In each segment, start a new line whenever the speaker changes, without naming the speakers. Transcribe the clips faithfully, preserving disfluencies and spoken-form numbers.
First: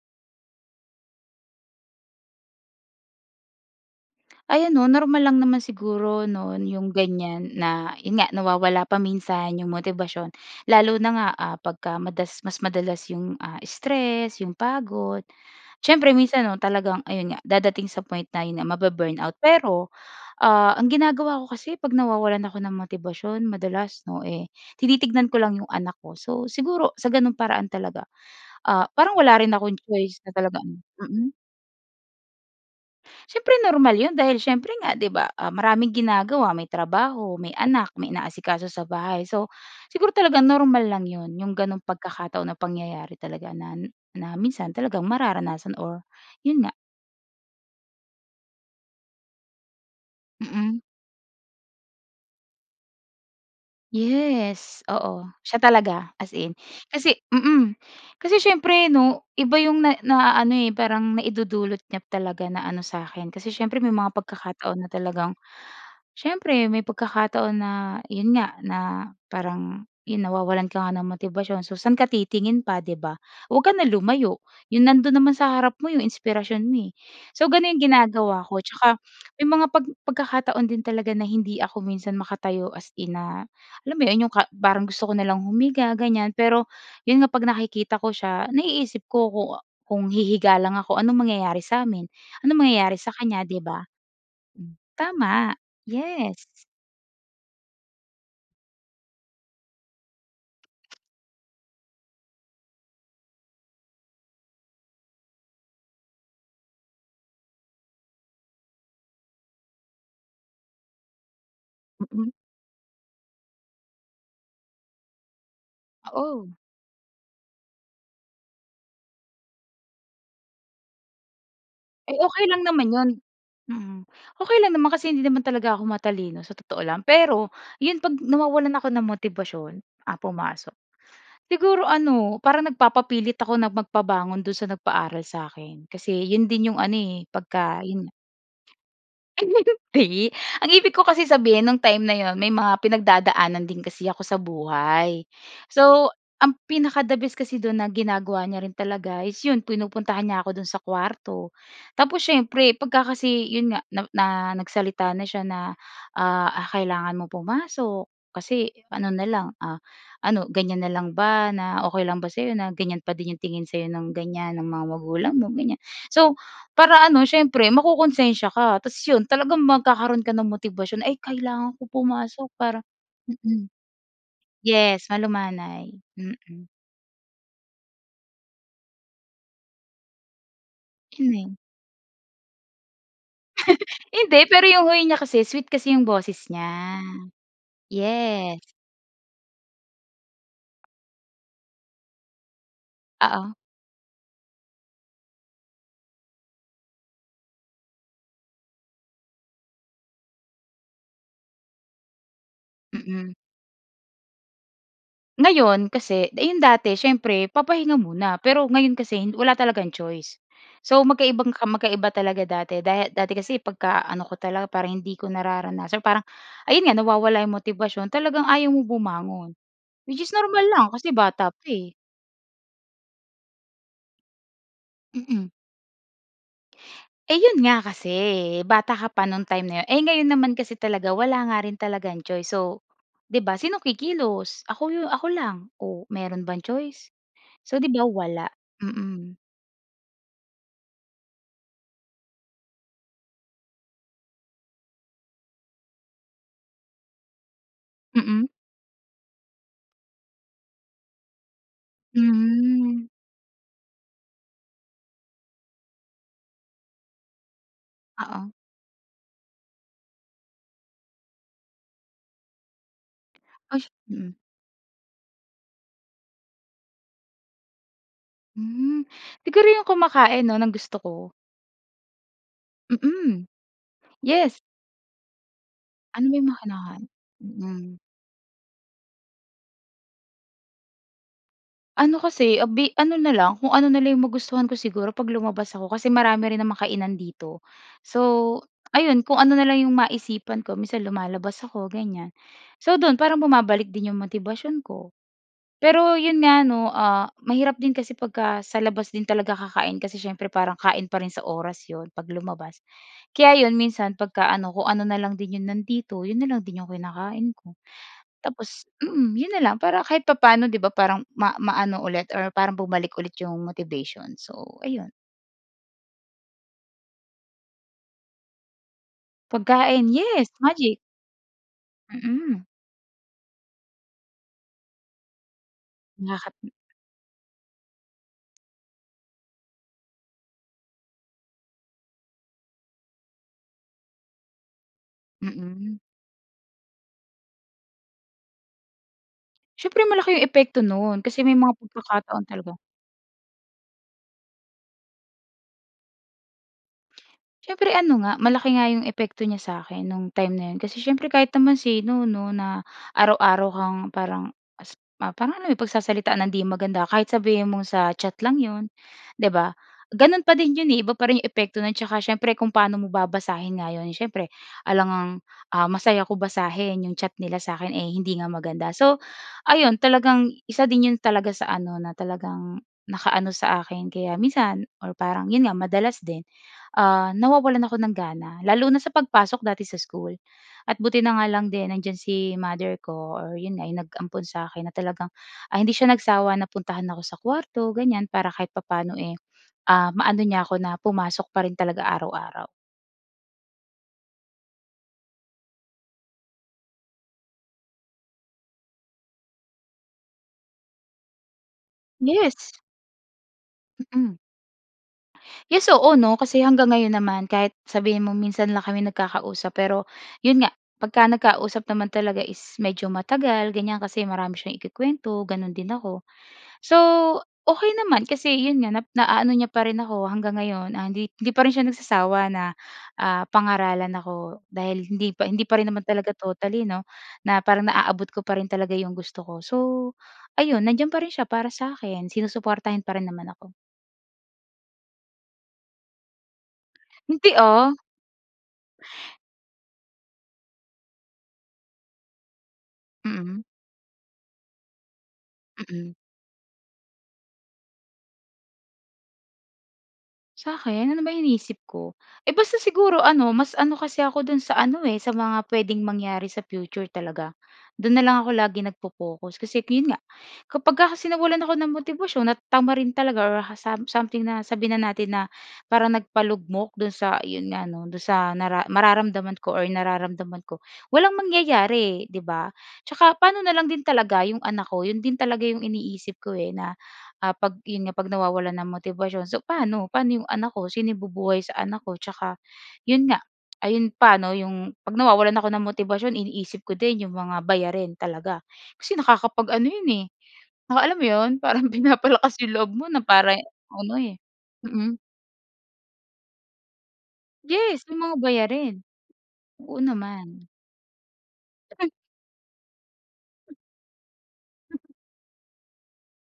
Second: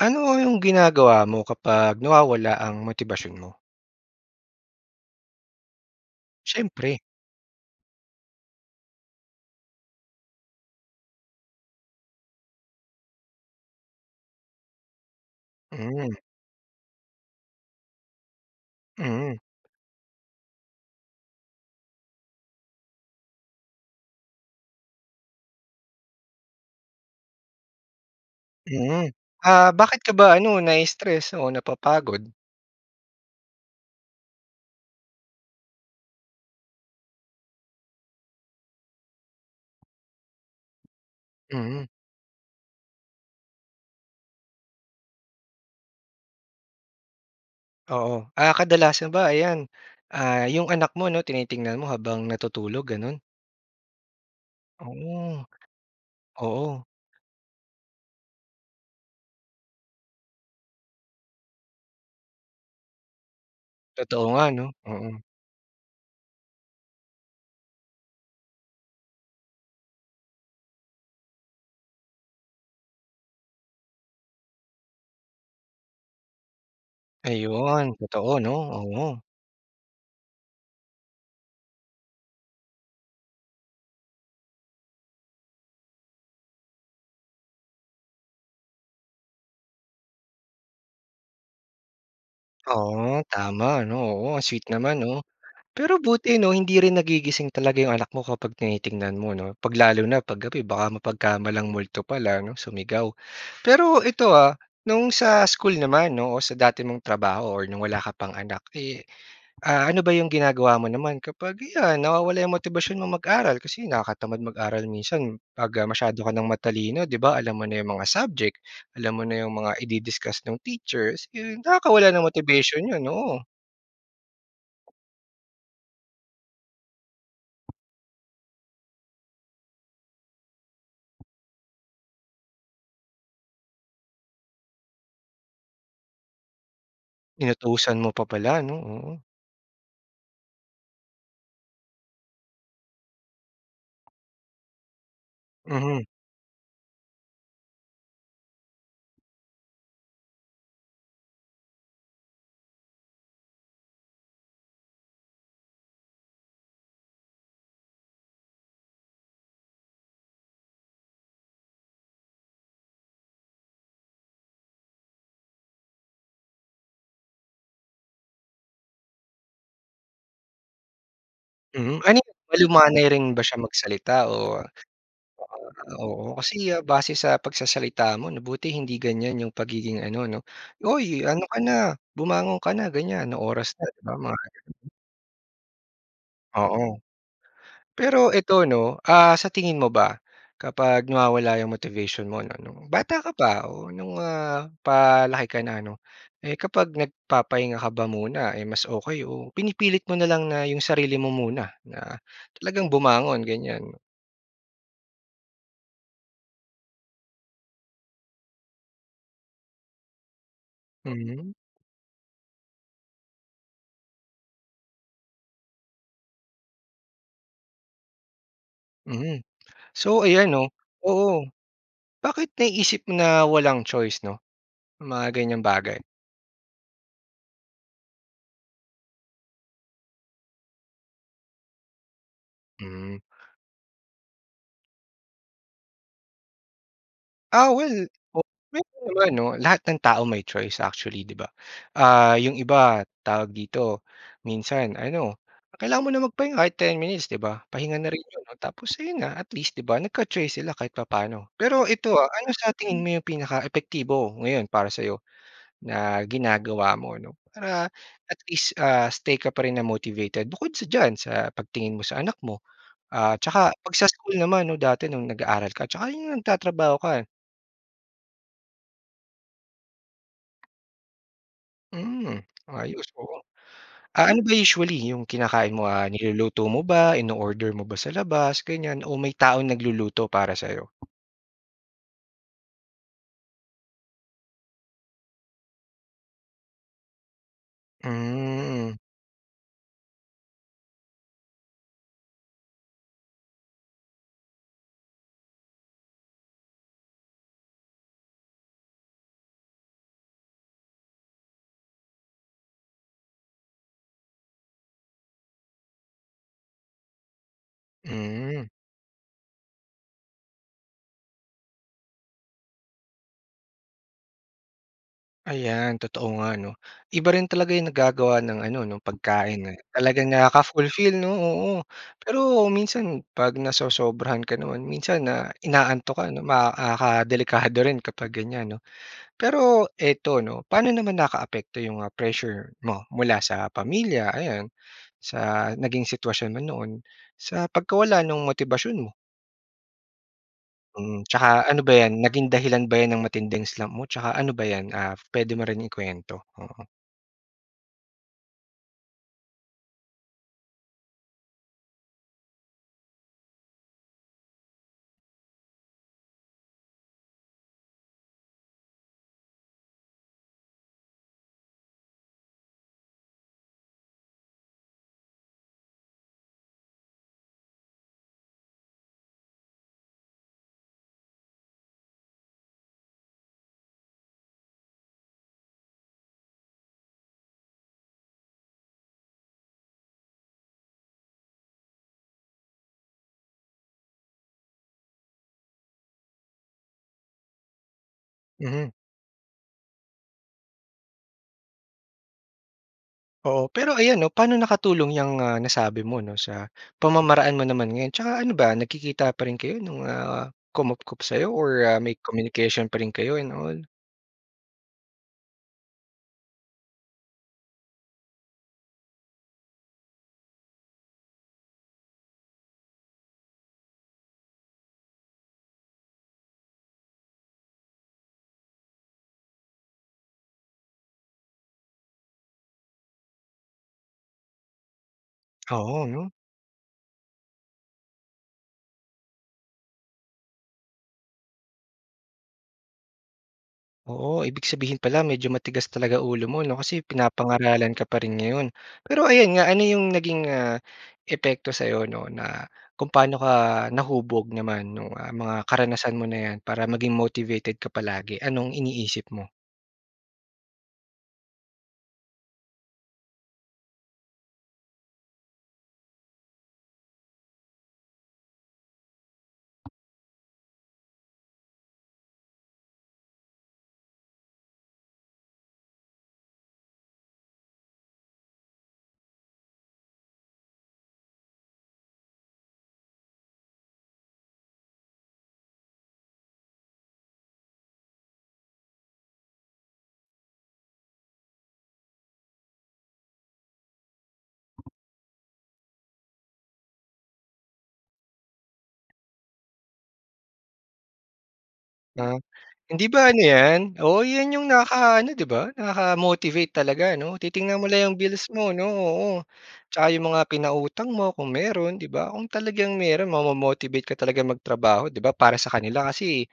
Ano ang yung ginagawa mo kapag nawawala ang motibasyon mo?
Ayan 'no, normal lang naman siguro 'no 'yong
Siyempre.
ganyan na 'yon nga, nawawala pa minsan 'yong motibasyon, lalo na nga, ah, pagka madas mas madalas 'yong, ah, stress, 'yong pagod. Siyempre
Mhm.
minsan 'no, talagang ayun nga dadating sa point na yun nga mabu-burn out.
Mm.
Pero, ah, ang ginagawa ko kasi 'pag nawawalan ako ng motibasyon madalas, 'no eh, tinitignan ko lang 'yong anak ko. So, siguro sa ganung paraan talaga, ah,
Mm.
parang wala rin
Ah,
akong
bakit ka
choice na
ba ano,
talagang
nai-stress
mm.
o napapagod?
Siyempre normal yun dahil siyempre nga, 'di ba, ah, maraming ginagawa, may trabaho, may anak, may inaasikaso sa bahay. So, siguro talagang normal lang 'yon, yung ganong
Mm.
pagkakataon o pangyayari talaga na na minsan talagang mararanasan or, yun nga.
Oo. Ah, kadalasan ba ayan, ah, 'yong
Mm.
anak mo 'no tinitingnan mo habang natutulog, gano'n?
Yes, oo,
Oh.
siya talaga as in.
Oo.
Kasi mm. Kasi siyempre 'no, iba 'yong na naa-ano eh, parang naidudulot niya talaga na ano sa'kin. Kasi siyempre may mga
Totoo nga 'no?
pagkakataon na
Oo.
talagang siyempre may pagkakataon na 'yon nga na parang 'yon nawawalan ka nga ng motibasyon, so saan ka titingin pa, 'di ba? Huwag ka na lumayo, 'yong nandun naman sa harap mo 'yong inspirasyon mo, eh. So ganun yung
Ayun, totoo
ginagawa
'no?
ko tsaka
Oo.
may mga pag pagkakataon din talaga na hindi ako minsan makatayo as in na alam mo 'yon, 'yong ka parang gusto ko na lang humiga, ganyan. Pero 'yon nga pag nakikita ko siya, naiisip ko ku kung hihiga lang ako, anong mangyayari sa'min? Anong mangyayari sa
Oo,
kanya? 'Di ba?
tama 'no? Oo, sweet
Hmm,
naman 'no?
tama,
Pero buti
yes.
'no hindi rin nagigising talaga 'yong anak mo kapag tinitingnan mo 'no? 'Pag lalo na 'pag gabi baka mapagkamalang multo pala 'no? Sumigaw. Pero ito ah, no'ng sa school naman 'no o sa dati mong trabaho or no'ng wala ka pang anak, eh, ah, ano ba 'yong ginagawa mo naman kapag 'yan
Mm.
nawawala yung motibasyon mong mag-aral kasi nakakatamad mag-aral minsan, 'pag, ah, masyado ka nang
Oo.
matalino, 'di ba? Alam mo na 'yong mga subject, alam mo na 'yong mga idi-discuss ng teachers, eh, nakakawala
Eh,
ng
okey lang
motivation
naman
'yon,
'yon
oo.
mm. Okey lang naman kasi hindi naman talaga ako matalino sa totoo lang. Pero 'yon 'pag nawawalan ako ng motibasyon, ah, pumasok. Siguro ano, parang nagpapapilit ako na magpabangon do'n sa nagpaaral sa'kin. Kasi 'yon din 'yong ano eh, pagka,
Inutusan
yun
mo
nga
pa pala 'no? Oo.
Ayi. Ang ibig ko kasi sabihin nung time na 'yon, may mga pinagdadaanan din kasi ako sa buhay.
Mhm.
So, ang pinaka the best kasi do'n na ginagawa niya rin talaga is 'yon pinupuntahan niya ako do'n sa kuwarto. Tapos siyempre, pagka kasi 'yon nga, na na nagsalita na siya na, ah, "Kailangan mong pumasok, kasi ano na lang, ah ano ganyan na lang ba? Na okey lang ba sa'yo na ganyan pa din 'yong tingin sa'yo ng ganyan, ng mga magulang mo?" Ganyan. So, para ano siyempre mako-konsensiya ka tapos 'yon talagang magkakaroon ka ng motibasyon, "Ay kailangan ko
Mhm, ano yun?
pumasok para"
Malumanay rin ba siya
mm.
magsalita o
Yes, malumanay.
[unintelligible] oo,
Mm.
kasi base sa pagsasalita mo 'no, buti hindi ganyan 'yong pagiging ano 'no "Uy, ano
[unintelligible]
ka na, bumangon ka na." ganyan, "Ano oras na." 'di ba? Mga
Hindi, pero yung
ganun.
way niya kasi, sweet kasi yung boses
Oo.
niya.
Pero
Yes.
ito 'no, ah, sa tingin mo ba kapag nawawala yung motivation mo ano, nung bata ka
Oo.
pa o nung, ah, palaki ka na 'no, eh, kapag nagpapahinga ka ba muna eh, mas okey o pinipilit mo na lang na yung sarili mo muna, na talagang
Mm.
bumangon ganyan?
Ngayon kasi yung dati siyempre papahinga muna, pero ngayon kasi wala talagang choice. So, magkaibang
Hmm.
magkaiba talaga dati. Da dati kasi pagkaano ko talaga para hindi ko nararanasan parang, ayun nga nawawala yung motibasyon, talagang ayaw mo
Mhm.
bumangon, which
So,
is
ayan
normal
'no,
lang kasi
oo.
bata pa, eh.
Bakit naiisip mo na walang choice 'no, mga
Mm.
ganyang bagay?
Eh, 'yon nga kasi, bata ka pa nung time na 'yon. Eh, ngayon naman kasi talaga wala nga rin talagang choice so,
Hmm.
'di ba? Sinong kikilos? Ako ako lang, o mayro'n bang choice?
Ah,
So 'di
well,
ba,
o
wala.
mayro'n naman
Mm.
'no? Lahat ng tao may choice actually, 'di ba? Ah, yung iba, tawag dito, minsan ano kailangan mo lang magpahinga kahit ten minutes, 'di ba? Pahinga na rin 'yon,
Mm.
tapos ayun na, at least 'di ba nagka-choice sila kahit papaano. Pero ito, ah, ano sa tingin
Hmm.
mo yung pinaka-epektibo ngayon para sa 'yo na ginagawa mo 'no? Para at
Oo.
least, ah, stay ka pa rin na motivated bukod sa diyan sa pagtingin mo sa anak mo, ah, 'tsaka
Ay,
'pag sa
mm.
school naman 'no, dati nung nag-aaral ka, 'tsaka yung nagtatrabaho ka?
Hmm, siguro yung kumakain 'no, ng gusto ko.
Hmm, ayos oo,
Mm,
Ah, ano ba
yes.
usually yung kinakain mo, ah,
Ano ba yung mga
niluluto mo
kinakain?
ba, ino-order mo ba
Mm.
sa labas, ganyan o may taong nagluluto para sa'yo?
Ano kasi, ah, bi ano na lang kung ano na lang yung magustuhan ko siguro 'pag lumabas ako kasi marami rin namang kainan dito. So,
Hmm.
ayun kung ano na lang yung maisipan ko minsan lumalabas ako ganyan. So do'n parang bumabalik din yung motibasyon ko. Pero' yon nga 'no, ah, mahirap din kasi pagka sa labas din talaga kakain kasi siyempre parang kain pa rin sa oras 'yon 'pag lumabas, kaya 'yon minsan pagka ano kung ano na lang din 'yon nandito 'yon na lang din yung kinakain ko.
Hmm.
Tapos, mm, 'yon nalang para kahit papaano, 'di ba? Parang ma maano ulit or parang bumalik ulit yung motivation, so ayun.
Ayan totoo nga 'no, iba rin talaga yung nagagawa ng ano 'no pagkain, eh,
Pagkain,
talagang
yes, magic.
nakaka-fulfill 'no, oo.
Mm.
Pero minsan 'pag nasosobrahan ka naman minsan na inaantok ka 'no,
Nakat
ma ah, ka delikado rin kapag ganyan 'no. Pero ito 'no, paano naman nakaapekto yung, ah, pressure mo mula sa pamilya ayan, sa
Mm.
naging sitwasyon mo noon sa pagkawala nung motibasyon mo?
Siyempre malaki yung epekto
Mm,
nun kasi may
tsaka
mga
ano ba 'yan
pagkakataon
naging
talaga
dahilan ba yan ng matinding slump mo? Tsaka ano ba 'yan, ah, puwede mo rin ikuwento. Oo.
Siyempre, ano nga malaki nga yung epekto niya sa akin no'ng time na iyon, kasi siyempre kahit naman sino 'no na araw-araw kang parang as ma parang ano eh, pagsasalitaan nang hindi maganda, kahit sabihin mong sa chat lang 'yon, 'di ba? Ganon pa din iyon eh, iba pa rin yung epekto nun tsaka syempre kung paano mo babasahin nga iyon. Siyempre, alam ngang, ah, masaya ko basahin yung chat nila sa akin, eh, hindi nga maganda. So ayun talagang isa din iyon talaga sa ano na talagang naka-ano sa akin. Kaya minsan, or parang 'yon nga madalas din, ah, nawawalan ako ng gana lalo na sa pagpasok dati sa school. At buti na nga lang din nandiyan si mother ko or yun nga yung nag-ampon sa akin, na talagang ah, hindi siya nagsawa na puntahan ako sa kuwarto ganyan, para kahit
Mhm.
papaano eh, ah, ma-ano niya ako na pumasok pa rin talaga araw-araw.
Oo, pero ayan 'no, paano nakatulong yang, ah, nasabi mo 'no sa pamamaraan mo naman ngayon? Tsaka ano ba nagkikita pa rin kayo nung, ah, kumupkop sa'yo or ah, may
Yes!
communication pa rin kayo and all?
Mm. Yes, oo 'no, kasi hanggang ngayon naman kahit sabihin mo, minsan lang kami nagkakausap pero iyon nga pagka nagkausap naman talaga is medyo matagal, ganyan kasi marami siyang ikukuwento, ganon din ako. So okey naman kasi iyon nga na naa-ano niya pa rin ako hanggang ngayon. Ah, hindi hindi pa rin siya nagsasawa na, ah, pangaralan ako dahil hindi pa hindi pa rin
Oo,
naman
ano.
talaga totally 'no na parang na-aabot ko pa rin talaga iyong gusto ko. So ayun nandiyan pa rin siya para sa akin, sinusuportahan pa rin naman ako.
Oo, ibig sabihin pala medyo matigas talaga ulo mo 'no kasi
Hindi
pinapangaralan
ah.
ka pa rin ngayon. Pero ayan nga ano yung naging, ah, epekto sa'yo 'no, na kung pa'no ka
Mm.
nahubog naman nung, ah, mga
Mm.
karanasan mo na 'yan para maging motivated ka palagi? Anong iniisip mo?
Sa'kin ano ba iniisip ko? Eh, basta siguro ano mas ano kasi ako do'n sa ano, eh, sa mga puwedeng mangyari sa future talaga. Do'n na lang ako laging nagpo-pokus. Kasi 'yon nga kapag ka kasi nawalan ako ng motibasyon at tamarin talaga or ha sam something na sabihin na natin na parang nagpalugmok do'n sa iyon nga 'no do'n sa nara mararamdaman ko or nararamdaman ko, walang mangyayari, 'di ba? 'Tsaka pa'no na lang din talaga yung anak ko? 'Yon din talaga yung iniisip ko, eh, na, ah,' pag 'yon nga 'pag nawawalan ng motibasyon so, pa'no, pa'no yung anak ko? Sino bubuhay sa anak ko? 'Tsaka 'yon nga, ayun pa 'no yung 'pag nawawalan ako ng motibasyon iniisip ko din yung mga bayarin talaga. Kasi nakakapag-ano 'yon, eh, naka alam mo 'yon, parang
Ah.
pinapalakas yung loob mo
Hindi
na
ba ano
para
'yan?
ano,
Oo,
eh.
'yan yung
Mm.
nakaka-ano, 'di ba? Nakaka-motivate talaga 'no? Titingnan mo
Yes!
lang yung
Yung mga
bills mo 'no?
bayarin.
Oo,
Oo,
'tsaka yung mga
naman.
pinautang mo kung mayroon, 'di ba? Kung talagang mayroon mamo-motivate ka talagang magtrabaho, 'di ba? Para sa kanila kasi,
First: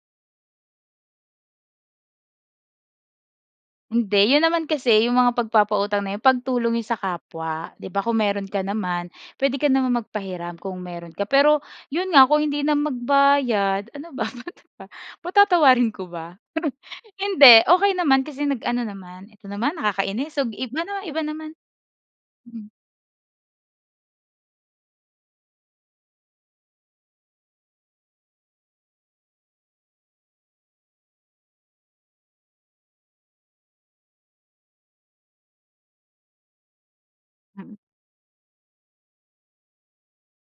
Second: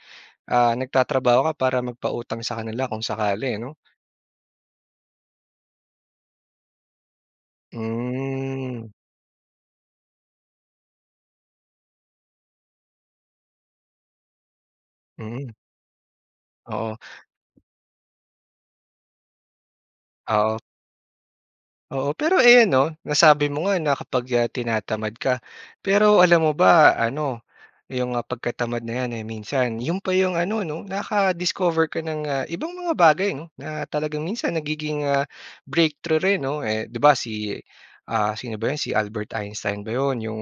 ah, nagtatrabaho ka para magpautang sa kanila kung sakali ano?
Hindi. 'Yon naman kasi yung mga pagpapautang na 'yon pagtulong 'yon sa kapwa. 'Di ba kung mayroon ka
Hmm.
naman, puwede ka naman magpahiram kung mayroon ka. Pero 'yon nga kung hindi na magbayad, ano ba,
Hmm.
patatawarin ko ba?
Oo.
Hindi, okey naman kasi nag-ano naman. Ito naman nakakainis. So,
Oo.
iba na, iba naman.
Oo pero ayan
Mm.
'no, nasabi mo nga na kapag, ah, tinatamad ka, pero alam mo ba ano yung, ah, pagkatamad na 'yan, eh, minsan 'yon pa yung ano 'no nakaka-discover ka ng, ah, ibang mga bagay 'no, na talagang minsan nagiging, ah, breakthrough rin 'no, eh, 'di ba si,
Mm.
ah, sino ba 'yo, si Albert Einstein ba 'yon, yung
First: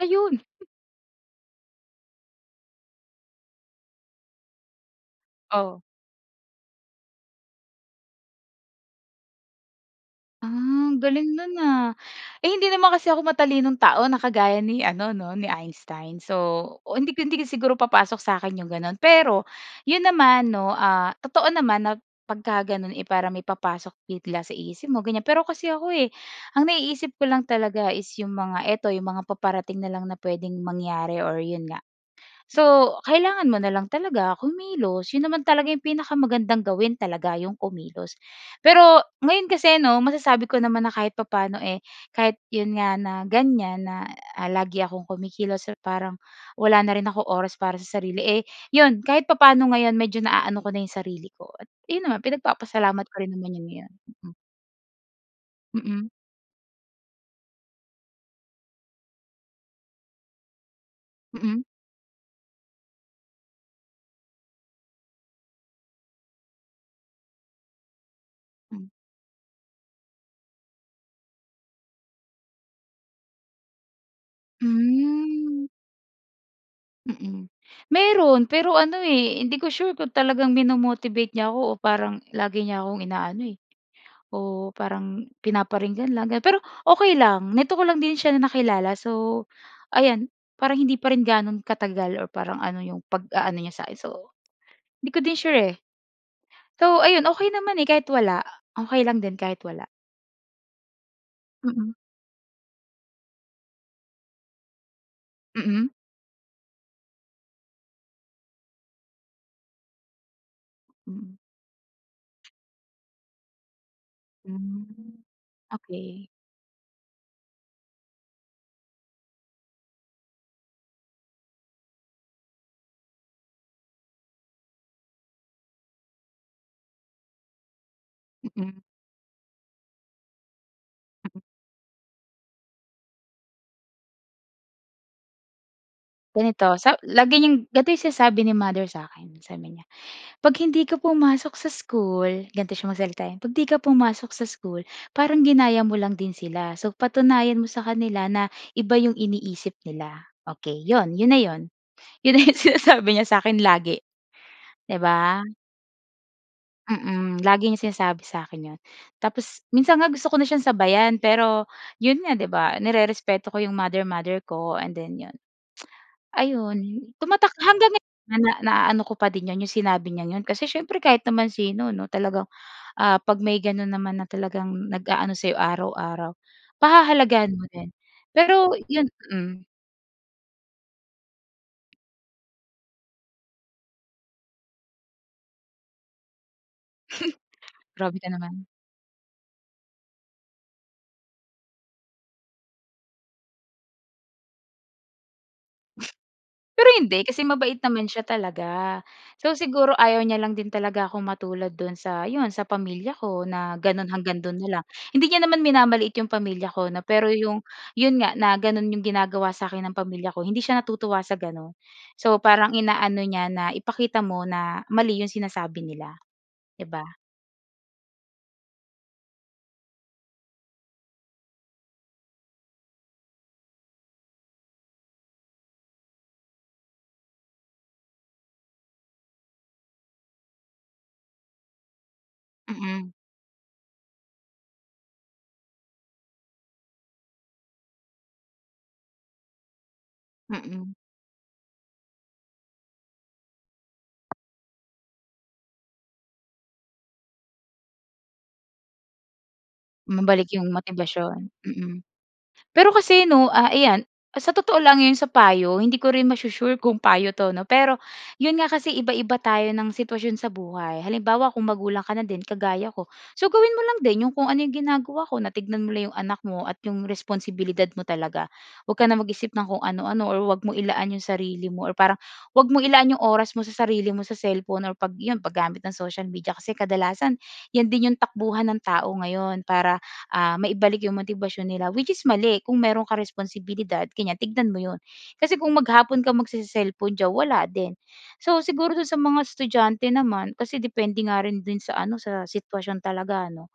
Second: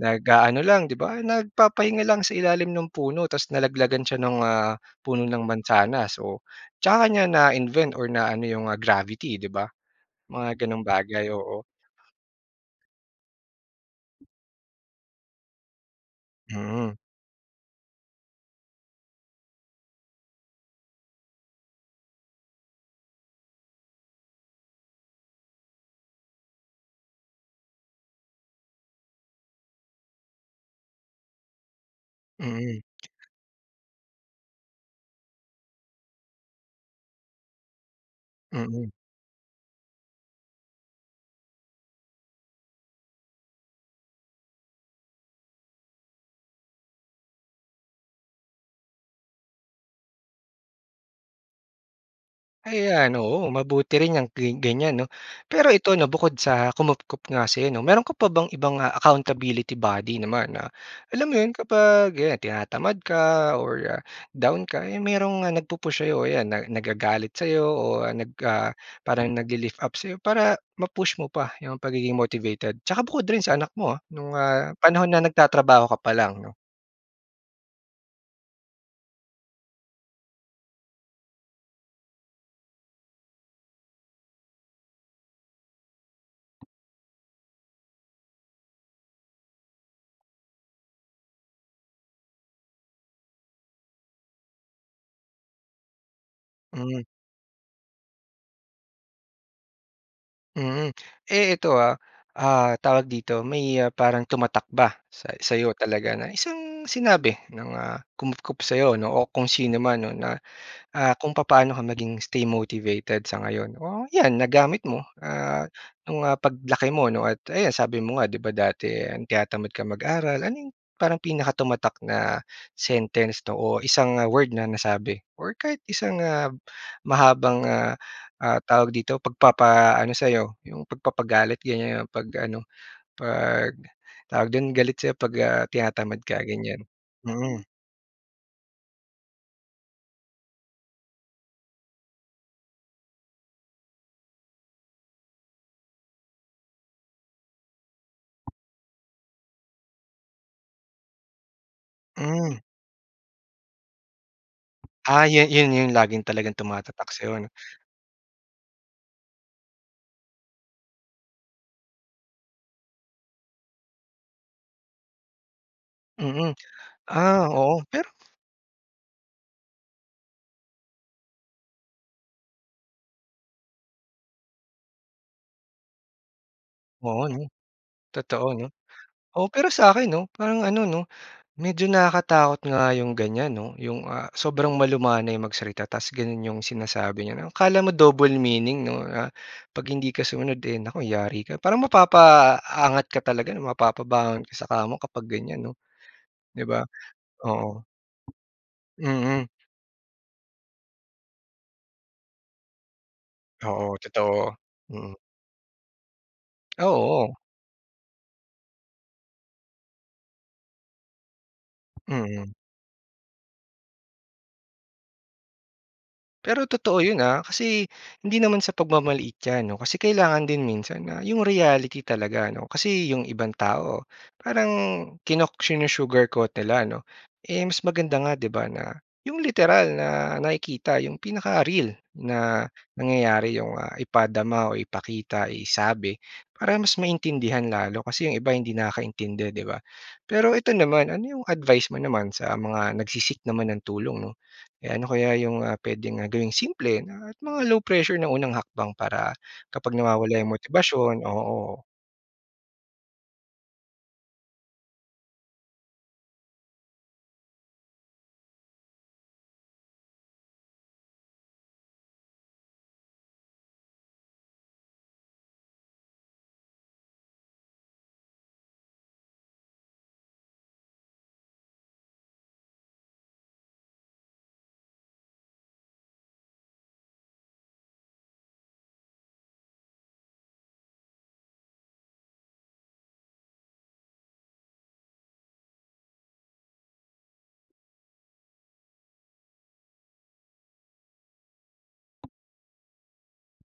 Ayun.
lang 'di ba? Nagpapahinga lang sa ilalim ng puno tas nalaglagan siya ng, ah, puno ng
Oh.
mansanas, oh. 'Tsaka niya na-invent or na ano yung, ah, gravity 'di ba?
Ah,
Mga ganong
ang
bagay,
galing no'n,
oo.
ah. Eh, hindi naman kasi ako matalinong tao na kagaya ni ano 'no ni Einstein. So, o
Hmm.
hindi ko hindi ko siguro papasok sa'kin yung gano'n. Pero, 'yon naman 'no, ah, totoo naman na pagka ganon, eh, parang may papasok bigla sa isip mo ganyan. Pero kasi ako, eh, ang naiisip ko lang talaga is yung mga, ito yung mga paparating na lang na puwedeng mangyari or 'yon nga.
Hmm.
So, kailangan mo na lang talaga kumilos. 'Yon naman talaga yung pinakamagandang gawin talaga, yung kumilos.
Mm.
Pero ngayon kasi 'no masasabi ko naman na kahit papaano, eh, kahit 'yon nga na ganyan na, ah, lagi akong kumikilos or parang wala na rin akong oras para sa sarili, eh, 'yon kahit papano ngayon medyo naaano ko na yung sarili ko. At yon naman pinagpapasalamat
Ayan,
ko rin
oo
naman 'yon ngayon.
mabuti rin yang
Mm.
gi ganyan 'no? Pero ito 'no
Mm.
bukod sa kumupkop nga sa'yo 'no? Mayroon ka pa bang ibang accountability body naman na alam mo 'yon
Mm.
kapag 'yan tinatamad ka or down ka, eh, mayroong, ah, nagpu-push sa'yo? 'Yan na nagagalit sa'yo o nag, ah,
Hmm.
parang nagli-lift up sa'yo para ma-push mo pa yung pagiging motivated? 'Tsaka bukod rin sa anak mo, ah, nung, ah, panahon na
Hmm.
nagtatrabaho ka pa lang 'no?
Mm. Meron, pero ano eh, hindi ko sure kung talagang mino-motivate niya ako, o parang lagi niya akong inaano, eh oo, parang pinaparinggan lang. Pero okay lang, nito ko lang din siya na nakilala. So, ayan parang hindi pa rin gaano katagal, o parang ano 'yong pag-aano niya sa'kin, so hindi ko din sure eh. So
Mm.
ayun, okey naman eh, kahit wala, okey lang din kahit wala.
Mm. Eh, ito
Mm.
ah, ah, tawag dito, may parang tumatak ba sa sa'yo
Mm.
talaga na isang sinabi ng, ah, kumupkop sa'yo 'no, o kung sino man no na ah, kung
Mm.
papaano ka maging stay motivated sa ngayon? O, yan, nagamit mo
Mm.
ah, nung,
Okey.
ah, paglaki mo 'no at ayan sabi mo nga 'di ba dati, tinatamad ka mag-aral, ano 'yong parang pinakatumatak na sentence 'no o isang word na nasabi or kahit isang, ah, mahabang, ah, ah,
Mm.
tawag dito pagpapaano sa'yo, 'yong
Mm.
pagpapagalit ganyan 'pag ano, pag tawag do'n galit sa'yo 'pag, ah, tinatamad ka
Ganito,
ganyan?
sa lagi
Mm.
niyang, dati sinasabi ni Mother sa akin, sabi niya, "'Pag hindi ka pumasok sa school," ganito siya magsalita eh, "'Pag hindi ka pumasok sa school, parang ginaya mo lang din sila. So, patunayan mo sa kanila na iba 'yong iniisip nila." Okey, 'yon na 'yon. 'Yon na 'yong
Mm.
sinasabi niya sa'kin lagi, 'di
Ah,
ba?
yun yun, yung laging talagang tumatatak sa'yo
Mm,
'no?
lagi niyang sinasabi sa akin 'yon. Tapos, minsan nga gusto ko na siyang sabayan, pero 'yon nga 'di ba, nerespeto ko 'yong mother-mother ko, and then 'yon.
Mm.
Ayun,
Ah
tumatak
oo.
hanggang
Pero
ngayon na naano ko pa din 'yon 'yong sinabi niyang 'yon, kasi siyempre kahit naman sino 'no talagang, ah, 'pag may gano'n naman na talagang nag-aano sa'yo araw-araw,
Oo 'no.
pahahalagahan mo din.
Totoo no.
Pero 'yon
Oo
mm.
pero sa 'kin 'no, parang ano 'no, medyo nakakatakot nga 'yong ganyan 'no, 'yong, ah, sobrang malumanay magsalita, tas gano'n 'yong sinasabi niya. Akala mo
Grabe ka
double
naman.
meaning 'no, ah, 'pag hindi ka sumunod eh, naku yari ka. Parang mapapaangat ka talaga, na mapapabangon ka sa kama kapag ganyan 'no, 'di ba?
Pero hindi. Kasi mabait
Oo.
naman siya talaga.
Mm.
So siguro ayaw niya lang din talaga akong matulad do'n sa, 'yon sa pamilya ko na
Oo,
gano'n hanggang
totoo.
do'n na lang. Hindi niya naman minamaliit 'yong pamilya
Ah,
ko 'no. Pero
oo.
'yong, 'yon nga na gano'n 'yong ginagawa sa akin ng pamilya ko hindi siya natutuwa sa gano'n. So
Mm.
parang inaano niya na, "Ipakita mo na, mali 'yong sinasabi nila",
Pero
'di
totoo
ba?
yun, ah. Kasi hindi naman sa pagmamaliit yan 'no. Kasi kailangan din minsan na yung reality talaga 'no, kasi yung ibang tao parang kino sinu-sugarcoat nila 'no? Eh mas maganda nga 'di ba na yung literal na nakikita yung pinaka-real, na
Mm.
nangyayari yung, ah, ipadama o ipakita isabi, para mas maintindihan lalo kasi yung iba hindi nakakaintindi, 'di ba? Pero eto
Mm.
naman, ano yung advice mo naman sa mga nagse-seek naman ng tulong 'no? Eh, ano kaya yung, ah, pwedeng gawing simple at mga low pressure na unang hakbang para kapag nawawala yung
Mabalik 'yong
motibasyon?
motibasyon,
Oo.
mm. Pero kasi 'no, a ayan sa totoo lang 'yon sa payo, hindi ko rin masu-sure kung payo 'to 'no. Pero 'yon nga kasi iba-iba tayo ng sitwasyon sa buhay. Halimbawa, kung magulang ka na din kagaya ko, so gawin mo lang din 'yong kung ano 'yong ginagawa ko na tignan mo lang 'yong anak mo at 'yong responsibilidad mo talaga. 'Wag ka nang mag-isip ng kung ano-ano or huwag mong ilaan 'yong sarili mo, or parang huwag mong ilaan 'yong oras mo sa sarili mo sa cellphone or 'pag 'yon paggamit ng social media, kasi kadalasan 'yan din 'yong takbuhan ng tao ngayon para, ah, maibalik 'yong motibasyon nila, which is mali kung meron ka responsibilidad ganiyan, tignan mo 'yon. Kasi kung maghapon ka magsese-cellphone diyan, wala din. So, siguro do'n sa mga estudyante naman, kasi depende nga rin do'n sa ano sa sitwasyon talaga ano.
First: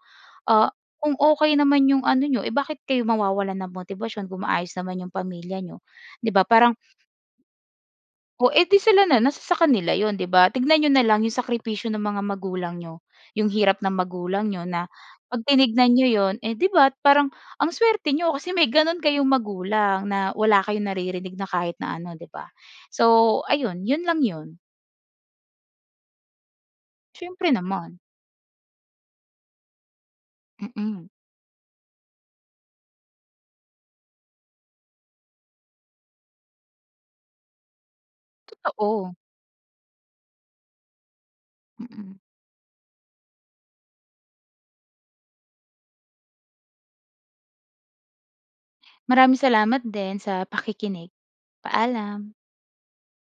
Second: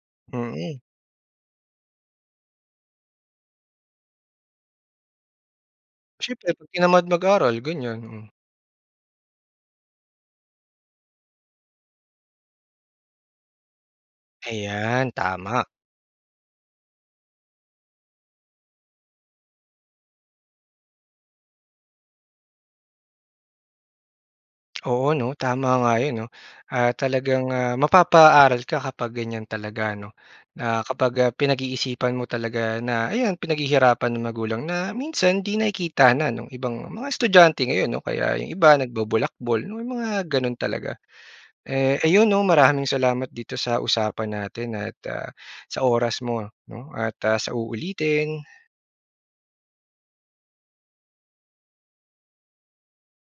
Ah,
Mm.
kung okey, naman 'yong ano n'yo, eh bakit kayo mawawalan ng motibasyon kung maayos naman 'yong pamilya niyo, 'di ba?
Siyempre 'pag
Parang
tinamad mag-aral ganyan. Mm.
O, eh di, sila na, nasa sa kanila 'yon, 'di ba? Tignan niyo na lang 'yong sakripisyo ng mga magulang niyo, 'yong hirap ng magulang niyo na
Ayan,
'pag
tama.
tinignan niyo 'yon, eh di ba parang ang suwerte niyo kasi may gano'n kayong magulang na wala kayong naririnig na kahit na ano, 'di ba? So ayun 'yon lang 'yon.
Oo 'no. Tama nga 'yon 'no. Ah, talagang,
Siyempre
ah,
naman.
mapapa-aral ka kapag ganyan talaga ano, na
Mm.
kapag, ah, pinag-iisipan mo talaga na ayan pinaghihirapan ng magulang na minsan 'di nakikita na nung ibang mga estudyante ngayon 'no kaya yung iba
Totoo.
nagbolakbol 'no mga gano'n talaga. Eh,
Mm.
ayun 'no maraming salamat dito sa usapan natin at ah, sa oras mo 'no, at ah, sa uulitin.
Maraming salamat din sa pakikinig. Paalam.